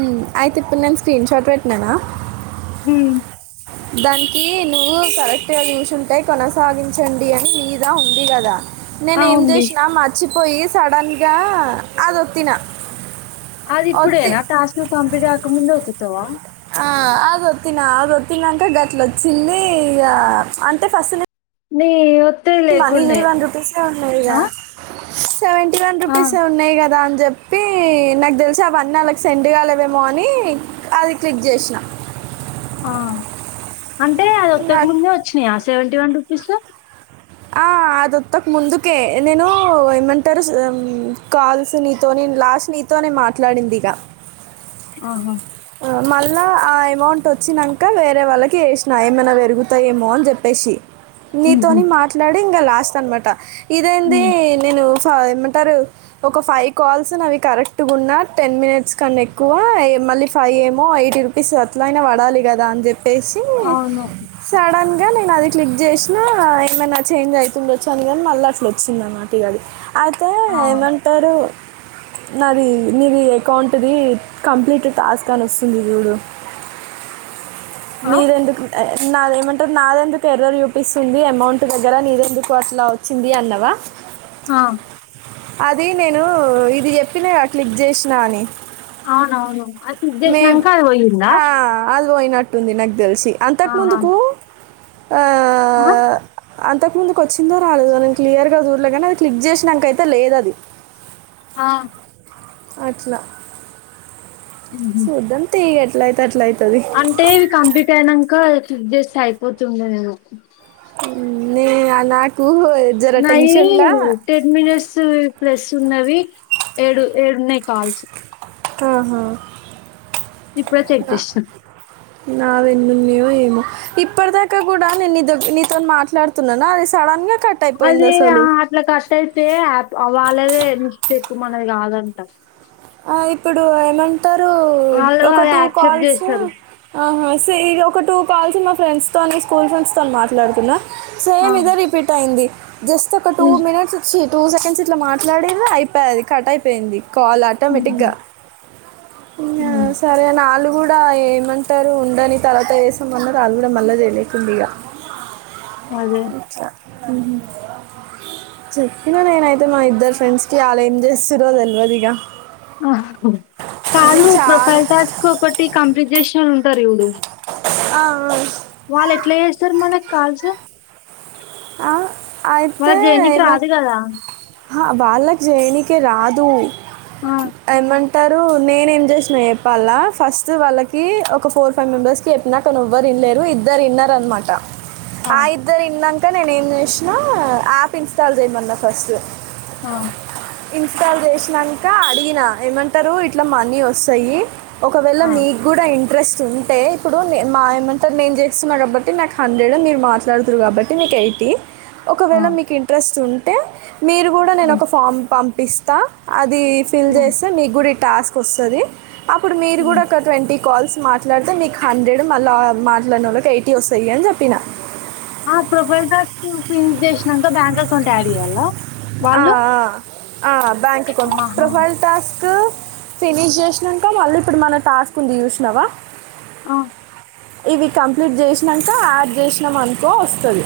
ఉమ్ అయితే ఇప్పుడు నేను స్క్రీన్ షాట్ పెట్టినానా ఉ దానికి నువ్వు కరెక్ట్ గా చూసుంటే కొనసాగించండి అని మీద ఉంది కదా ఆ నేను ఏం ఉంది జేసినా మర్చిపోయి సడన్ గా అదిొత్తిన అది ఇప్పుడేనా టాస్క్ కంప్లీట్ గాకముందే ఒత్తుతావా ఆ అదొత్తిన అదిొత్తినంక గట్ల వచ్చింది ఇగా అంటే ఫస్ట్ నె నీ ఒత్ మనీ గడ వన్ రుపీస్ఏ ఉన్నాదిగా సెవెంటీ వన్ ఆ రూపీస్ ఏ ఉన్నాయి కదా అం జెప్పి నాకు దెలిసి అవన్నీ వాళ్ళకి సెండ్ కాలేదేమో అని అది క్లిక్ జెసిన ఆ అంటే అది ఒత్తకు ఇంకా ముందే వచ్చినాయా సెవెంటీ వన్ రుపీసు ఆ అది వొత్తక ముందుకే నేను ఏమంటారు కాల్స్ నీతోనె నేన్ లాస్ట్ నీతోనే మాట్లాడింది ఇగ ఆహా మళ్ళా ఆ అమౌంట్ వచ్చినంక వేరే వాళ్ళకి వేసినా ఏమైనా పెరుగుతాయేమో అని జొప్పేసి ఉహు నీతోని మాట్లాడి ఇంగ లాస్ట్ అనమాట ఇదేంది ఉమ్ నేను ఫ ఏమంటారు ఒక ఫైవ్ కాల్స్ నావి కరెక్ట్ గున్న టెన్ మినిట్స్ కాన్నా ఎక్కువ మళ్ళీ ఫైవ్ ఏమో ఎయిటీ రూపీస్ అట్లయినా పడాలి గదా అని జెప్ ప్పేసి అవును సడన్ గా నేను అది క్లిక్ జేసినా ఏమైనా చేంజ్ అవుతుండొచ్చు అని కానీ మళ్ళీ అట్లా వచ్చింది అన్నట్టు ఇగ అది అయితే ఆ ఏమంటారు నాది మీది అకౌంట్ ది కంప్లీట్ టాస్క్ అని వస్తుంది చూడు ఆ మీరెందుకు నాదేమంటారు నాది ఎందుకు ఎర్రర్ చూపిస్తుంది అమౌంట్ దగ్గర నీది ఎందుకు అట్లా వచ్చింది అన్నవా ఆ అది నేను ఇది చెప్పినా క్లిక్ చేసినా అని అవునవును అది క్లిక్ మ చేసినంక అది పోయిందా అల్యినాట్ టుంది నాకు తెలిసి అంతకు ఆహా ముందుకు ఆ ఆ అంతకు ముందుకు వచ్చిందో రాలేదో నేను క్లియర్ గా చూడలేగాని అది క్లిక్ చేసినాంకైతే లేదు అది ఆ అట్లా ఉహు శూద్ద్దం తీ ఎట్ల అయితే అట్ల అయితే అంటే ఇవి కంప్లీట్ అయినాక క్లిక్ చేస్తే చేస్తే అయిపోతుండేకు నిను ని నాకు జర న టెన్షన్లా టెడ్ మనిట్స్ ప్లస్ ఉన్నవి ఏడు ఏడున్నాయి కాల్సు ఆహా ఇప్పుడే తెక్ నా- చేష్టం నా వెన్నున్నాో ఏమో ఇప్పటిదాకా కూడా నేనుీ నీతో మాట్లాడుతున్నానా అది సడన్గా కట్ అయిపోయింది అదే అసలు అట్లా కట్ అయితే వాళ్ళదే మస్ కుకు మనగా అంట ఇప్పుడు ఏమంటారు వాళ్ళు ఒక అది టూ యాక్సెప్ట్ కాల్స్ చేస్తారు స ఇది ఒక టూ కాల్సి మా ఫ్రెండ్స్తోని స్కూల్ ఫ్రెండ్స్తో మాట్లాడుతున్నాను స ఆ ఇద రిపీట్ అయింది జస్ట్ ఒక టూ ఉమ్ మినిట్స్ చ టూ సెకండ్స్ ఇట్లా మాట్లాడేలా అయిపోయాది కట్ అయిపోయింది కాల్ ే ఉమ్ ఉమ్ కూడా ఏమంటారు ఉండని తర్వాత వసామన్నారు అది కూడా మళ్ళీ తెలియతుంది ఇక అదే ఇ చెప్పినా నేనైతే మా ఇద్దరు ఫ్రెండ్స్ కి అలా ఏం చేస్తురోో తెలివదు ఇక కాదు నేను చాలా ప్రొఫైల్ టాస్క్ ఒకటి కంప్ేష ంట అడు ఆ వాళ్ళు ఎట్లా చే సార్ మనకి కాల్సార్ ఆ ఆయితే చేయనికి ఇమ రాదు కదా బాల దేనికి రాదు ఆ ఏమన్ అంటారు నేన ఏం చేసిన చెప్పాల ఫస్ట్ వాళ్ళకి ఒక ఫోర్ ఫైవ్ మెంబర్స్ కి చెప్పినా కావ్వరు లేరు ఇద్దరు ఇన్నర్ అనమాట ఆ ఇద్దరు ఇన్నాక నేనే ఏం చేసినా యాప్ ఇన్స్టాల్ చేయమన్నా ఫస్ట్ ఆ ఇన్స్టాల్ చేసినాక అడిగినా ఏమంటారు ఇట్లా మనీ వస్తాయి ఒకవేళ ఆ మీకు కూడా ఇంట్రెస్ట్ ఉంది అంటే ఇప్పుడు నే మా ఏమంటారు నేను చేస్తున్నా కాబట్టి నాకు హండ్రెడ్ మీరు మాట్లాడుతుారు కాబట్టి నకు ఎయిటీ ఆ ఒకవేళ మీకు ఇంట్రెస్ట్ ఉంటే మీరు కూడా నేను ఉమ్ ఒక ఫామ్ పంపిస్తా అది ఇది ఫిల్ ఉమ్ చేస్తే మీకు కూడా టాస్క్ వస్తుంది అప్పుడు మీరు ఉమ్ కూడా ఒక ట్వంటీ కాల్స్ మాట్లాడితే మీకు హండ్రెడ్ మళ్ళా మాట్లాడిన వాళ్ళకి ఎయిటీ వస్తాయి అని చెప్పినా ఆ ప్రొఫైల్ టస్ ఫ చేసినంత బ్యాంలస్ంటే యాడ్ చేయ్యాల ఆ బ్యాంక్ అకౌంట్ ఆహా ప్రొఫైల్ టాస్క్ ఫినిష్ చేసినాక మళ్ళీ ఇప్పుడు మన టాస్క్ ఉంది చూసినావా ఆ ఇవి కంప్లీట్ చేసినాక యాడ్ చేసినాం అనుకో వస్తుంది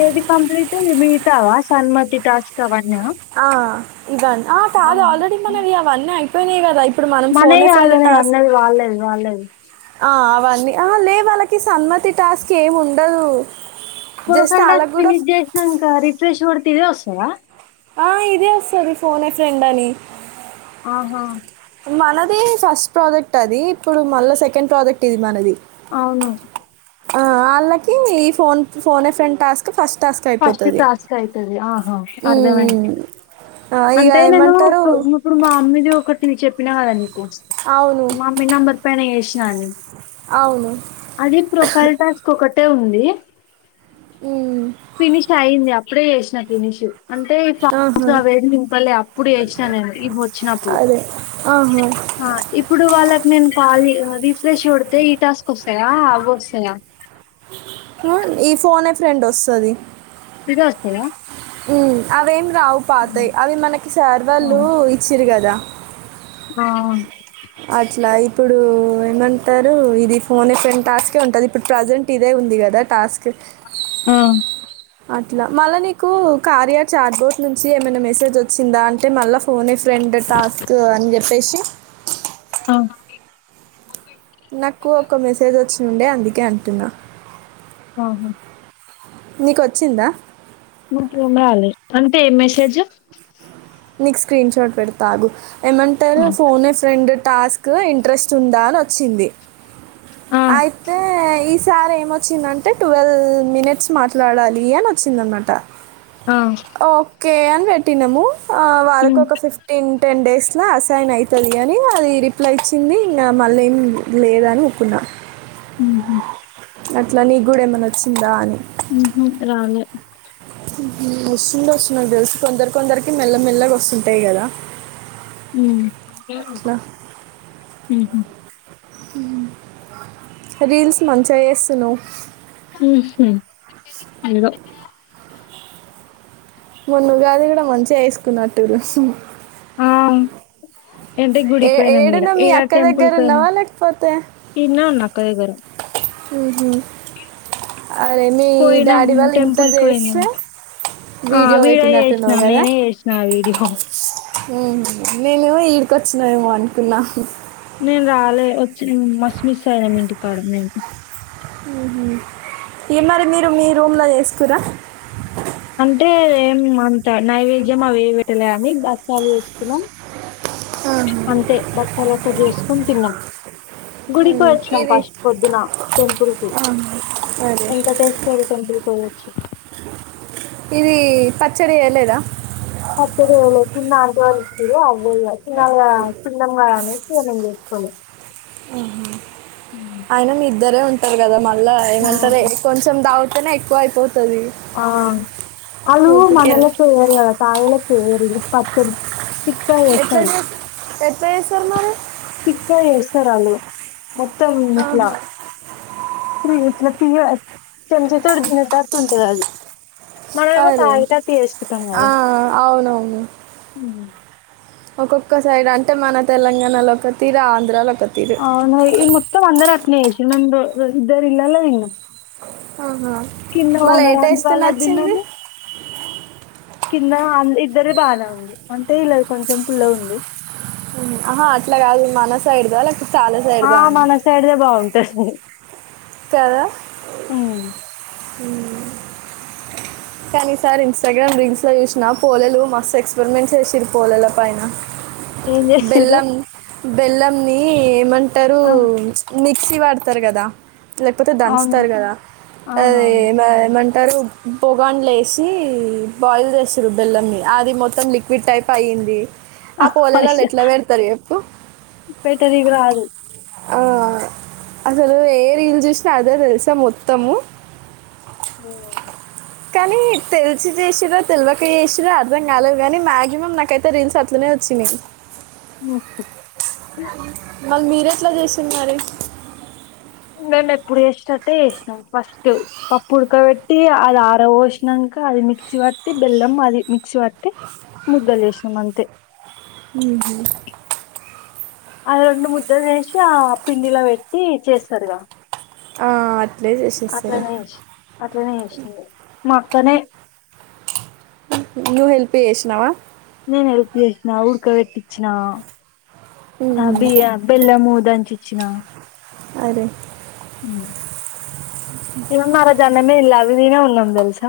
ఏది కంప్లీట్ వి మీీట్ావా సన్మతి టాస్క్ అవ ఆ ఇవ ఆ కాదు ఆల్రెడీ మనవి అవన్నీ అయిపోయినీయె కదా ఇప్పుడు మనం ఫోన్ మనయి ఎ ఫ్రెండ్ కాదులే టాస్క్ అందరివి వాళ్ళది వాళ్ళది ఆ అవన్నీ ఆ లేవు వాళ్ళకి సన్మతి టాస్క్ ఏమి ఉండదు జస్ట్ ప్రొఫైల్ టాస్క్ వాళ్ళకి కూడా ఫినిష్ జేస్ నంక రిఫ్రెష్ కొడితే ఇదే వస్తాద ఆ ఇదే వస్తది ఫోన్ ఎ ఫ్రెండ్ అని ఆహా మనది ఫస్ట్ ప్రోజెక్ట్ అది ఇప్పుడు మళ్ళా సెకండ్ ప్రోజెక్ట్ ఇది మనది అవును ఆ ఆళ్ళకి ఈ phone phone a friend task first task first అయిపోతుంది టాస్క్ అయితది ఆహా అర్ధమైంది ఉమ్. ఆ, ఇక అంటే నేను ఏమంటారు ఇప్పుడు ఇప్పుడు మా అమ్మీది ఒకటి చెప్పిన కదనె అవును మామ్మి నెంబర్ పైన ఏష్నాని అవును అది ప్రోఫైల్ టాస్క్ ఒక టె ఉంది ఉమ్. ఫినిష్ అయింది అప్పుడే చేసిన ఫినిష్ అంటే ఫామ్స్ ఆహా లో అవేవి ఇంపల్లే అప్పుడు జేసినా నేను ఇప్పుడు వచ్చినప్పుడు అదే ఆహా ఆ ఇప్పుడు వాళ్ళకి నేన్ కాల్ రిఫ్రెష్ గొడితే ఈ టాస్కు వస్తాయ అవి వస్తాయా ఆ ఈ ఫోనే ఎ ఫ్రెండ్ వస్తాది సిధ వస్తాద హ్మ్ అవేం రావు పాతాయ్ అవి మనకి సర్ ఆ వాళ్ళు ఇచ్చిరు కదా ఆ.. అట్లా ఇప్పుడు ఏమంటారు ఇది ఫోన్ ఎ ఫ్రెండ్ టాస్కే ఉంటది ఇప్పుడు ప్రజెంట్ ఇదే ఉంది కదా టాస్క్ ఆ అట్లా మళ్ళా నీకు కార్య చార్ట్ బోట్ నుంచి ఏమైనా మెసేజ్ వచ్చిందా అంటే మళ్ళా ఫోన్ ఎ ఫ్రెండ్ టాస్క్ అని జేప్పేసి అ.. నాకు ఒక మెసేజ్ వచ్చి ఉండే అందుకే అంటున్నా ఆహా నీకొచ్చిందా నాకెం రాలే అంటే ఏం మెసేజ్ నీకు స్క్రీన్ షాట్ పెడత ఆగు ఏమంటారు ఆ phone a friend task interest ఉందా అని వచ్చింది ఆ అయితే ఈ ఇసార్ ఏమొచ్చిందంటే ట్వెల్వ్ మినిట్స్ మాట్లాడాలి అని వచ్చిందనమాట ఆ ఎ అని పెట్టినాము వాళ్ళకి ఒక ఫిఫ్టీన్ టెన్ డే స్ల అసైన్ అయితది అని అది రిప్లై ఇచ్చింది ఇంగ మళ్ళీ ఏం లేదని ఎప్తున్నా హ్మ్ హు అట్లా నీ గూడా ఏమన్నా వచ్చిందా అని హ్మ్ హు రాలే వస్తుంది వస్ నాకు దెల్సు కొందరి కొందరికి మెల్ల మెల్లగా వస్తుంటాయ్ కదా హ్మ్ అట్లా హ్మ్ హు హ్మ్ రీల్స్ మంచిగా ఎస్తున్నావ్ ఎదో మున్న ఉగాది గూడా మంచిగా ఎస్కున్నట్టురు ఆ... అంటే ఏ గుడికి పోయినా ఇడ ఏడున మీ ఈడా అక్క టెంపుల్ దగ్గర తనా ఉన్నావా లేకపోతే ఇడ్నె ఉన్నా అక్క దగ్గర ఉహు అరే మీ పోయినాం డాడీ వాళ్ళు ఇంట్లో టెంపుల్ కి పోయినాం చేస్తే ఆ వీడియో చేసిన పెట్టినట్టున్నావు కదా నేనే చేసిన [inaudible] హు నేను ఈడికొచ్చినేమో అనుకున్నా నేను రాలే వచ్చి మస్ మిస్ అయినం ఇంటికాడ మేము ఉహు ఇగ మరి మీరు మీ రూమ్ ల చేసుకురా అంటే ఏం అంత నైవేద్యం అవి ఏవి పెట్టలే అని బచ్చాలు చేసుకున్నాం అంతే బచ్చలు ఒకటి చేసుకొని తిన్నాం గుడికి ఉమ్, పోయి వచ్చినాం ఇది ఫస్ట్ పొద్దున టెంపుల్ కు ఆ, అదే ఇంకా తెస్ కోడుకంటుకు పోవచ్చు ఇది పచ్చడి చేయ లేదా పచ్చడి చేయలేదు కింద ఆంటీ వాళ్లు ఇచ్చరు ఆ అది చిన్నఅవ్వ చిన్నఅమ్మ అనేసి ఈగ మేము పిలుస్తాంము ఆహ అయిన మీ ఇద్దరే ఉంటారు కదా మళ్ళా ఆ ఏమంటారు కొంచెం తాగు వత్తానే ఎక్కువ ఐపోతు ఆ అయినా మన ఊరికే లెక్క చేయరుగా తాగు తప్పు ఊరు ఇది పచ్చడి పిక్తా ఎట్లా ఇస్తారు చేస్ ఎట్లా చేస్తారు మరి తిక్క చేస్తరు వాళ్ళు మొత్తం ఇట్లా ఆహా. త్రి ఇట్లా తీయ తె [inaudible] తో ఉడికిినటట్టు ఉంటుంది అది మనమేమో అరే తాగేటట్టు చేసుకుంటాం ఆ, కదా అవునవును హు ఒక్కొక్క సైడ్ అంటే మన తెలంగాణలో ఒక తీరా ఆంధ్రాలో ఒక తీరు అవునా ఈ మొత్తం అందరూ అట్లేనే చేసిరు నేను రే రో ఇద్దరి ఇండ్ల తిన్న ఆహా. కింద మళ్ళీ ఏ ఓనర్ ఆంటీ టేస్ట్ వాళ్లది నచ్చింది తిన్నాము కింద ఆం ఇద్దరిది బాగానే ఉంది అంటే వీళ్లది కొంచెం పుల్లగా ఉంది ఆహా అట్లా కాదు మన సైడ్ దా లే ఆ మన సైడ్ దే బాగుంటది కదా హు కానీ ఈసారి ఇంస్టాగ్రామ్ రీల్స్ లో చూసిన పోలెలు మస్తు ఎక్స్పెరిమెంట్ చేసారు పోలేలపైన ఏం చేసిరు బెల్లంని ఏమంటారు మిక్సీ పడతారు కదా లేకపోతే అవును దుతారు కదా అది అవునవును ఏ మా అంటారు పొగాండ్లు వేసి బాయిల్ చేస్తారు బెల్లన్ని అది మొత్తం లిక్విడ్ టైప్ అయ్యింది ఆ పోలేలలో ఎట్లా పెడతారు చేప్పు పెట్టనీకి రాదు ఆ అసలు ఏ రీల్ చూసినా అదే తెలుసా మొత్తము ఉహు కానీ తెలిసి చేసిరో తెలువక చేసిరో అర్థం కాలేదు కానీ మాయాక్సిిమం నాకైతే రీల్స్ అట్లనే వచ్చినయ్ మూసుకో మళ్ళి మీర ఎట్లా చేసిరు మరి మేము ఎప్పుడు చేసినట్టే చేసినాం ఫస్ట్ పప్పు ఉడకబట్టి అది ఆరా పోసినంక అది మిక్సీ బట్టి బల్లం అది మి మిక్సీ పట్టి ముద్దులు చేసినం అంతే అది రెండు ముద్దలు చేసి ఆ పిండిలో పెట్టి చేస్తారుగా ఆ అట్లే చేసేస్తారు అట్లనే చేసినం అట్లనే చేసినం ఇగ మా అక్కనే నువ్వు హెల్ప్ చేసినావా నేను హెల్ప్ చేసినా ఉడక పెట్టిచ్చిన ఆ మ్మ్. బియ బెల్లమూ ఇచ్చిన అరే ఉహు ఏం మారోజు అన్నమే తిండ్ల అది తినే ఉన్నాం తెలుసా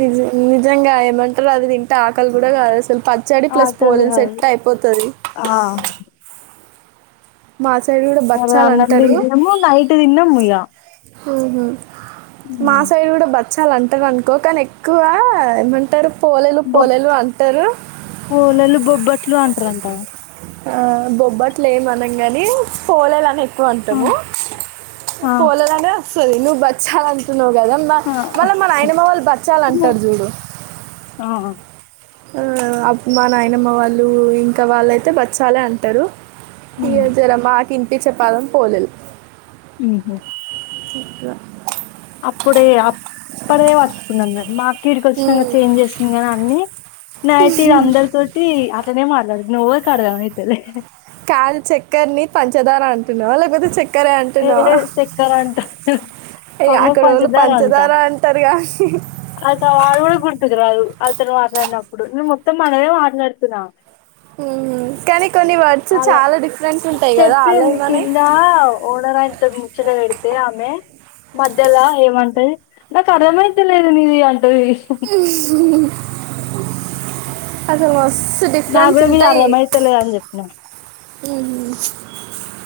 నిజ నిజంగా ఏమంటారు అది తింటే ఆకలి గుడా కాదసలు పచ్చడి ప్లస్ ఆకలి పోలేెలు కాదు సెట్ అయిపోతుంది ఆ మా సైడ్ కూడా అరె బచ్చాలు అన్నం అంటారు తిన్నాము నైట్ తినం ఇగ హుహు మా ఇగ సైడు గుడా బ చాలా అంటారు అనుకో కాని ఎక్కువ ఏమంటారు పోలేలు పోలేలు అంటారు ఇట్లు అంటారంట ఆ బొబ్బట్లే అనం గాని పోలేలు అను ఎక్కువ ఆ అంటాము ఆ పోలాలనే వస్తది నువ్వు బచ్చాలంట నువు కదంగా ఆ మళ్ళీ మన న్నాయనమ్మ వాళ్ళు బచ్చాలాంటరు చూడు ఆ ఉమ్ అ మా నాయనమ్మ వాళ్ళు ఇంకా వాళ్ళయితే బచ్చాలే అంటారు ఈ జరమ్మా మా కినిపిచ్చే పదం పోలేలు ఉహు ఇకా అప్పుడేది అప్పుడదే బట్టుకున్నం మే మా ఈడికొచ్చిన చేంజ్ చేసింది గదా అన్ని నే అయితే ఈడ అందరితోటి అట్లనే మాట్లాడు నోవ్వరికి అర్థమయితలే కాలు చక్కర్ని పంచదార అంటున్నావా లేకపోతే చక్క క్కరే ఏ అంటున్నావా చక్కర అంట అయ అమ్మో అక్కడ వొళ్ళు పంచదార అంటారుగా అత వాడు కూడా గుర్తుకు రాదు అతను మాట్లాడినప్పుడు నువు మొత్తం మనమే మాట్లాడుతున్నాం ఉమ్ కానీ కొన్ని వర్డ్స్ అలా చాలా డిఫరెంట్ చెప్పింది కింద ఓనరా అంకుల్ ఇంత ముచ్చట పెడితే ఆమె మధ్యలో ఏమంటది నాకు అర్థమైతే లేదు నీది అంటది అసలు మస్తు నాకు డిఫరెన్స్ కూడా మీది ఉంటాయి అర్థమైతలేదు అని చెప్పిన ఉమ్ హు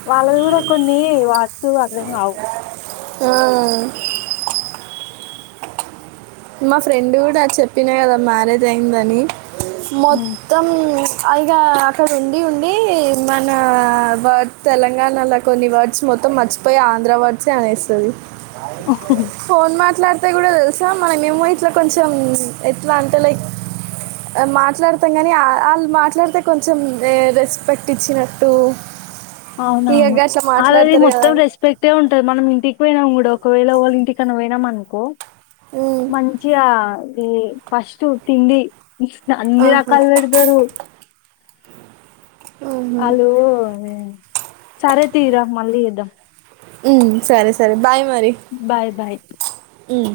వాళ్ళవి గుడా కొన్ని వర్డ్స్ అర్థం కావు ఆ మా ఫ్రెండ్ గుడా చెప్పినా కదా మ్యారేజ్ అయిందని ఇగ అక్కడ ఉండి ఉండి మన వర్డ్ తెలంగాణలో కొన్ని వర్డ్స్ మొత్తం మొత్తం మర్చిపోయి ఆంధ్ర వర్డ్స్ ఎ అనేస్తది మొన్నేమో ఇట్లా కొంచెం ఎట్లా అంటే లైక్ మాట్లాడతాం గానీ ఆ ఆళ్ళు మాట్లాడితే కొంచెం రె రెస్పెక్ట్ ఇచ్చినట్టు ఇక అవునవును అట్లా వాలాది మాట్లాడతారు కదా మొత్తం రెస్పెక్టే ఉంటది మనం ఇంటికి పోయి నా కూడా ఒకవేళ వాళ్ళ ఇంటికన్నా పోయినం అనుకో ఉమ్, మంచిగా అ ఫస్ట్ తిండి అన్ని ఆహా, రకాలు వెడతరు ఉమ్, అల్లు సరే తీరా మళ్ళీ చేదాం ఉమ్ సరే సరే బై బాయ్ బాయ్ ఉమ్.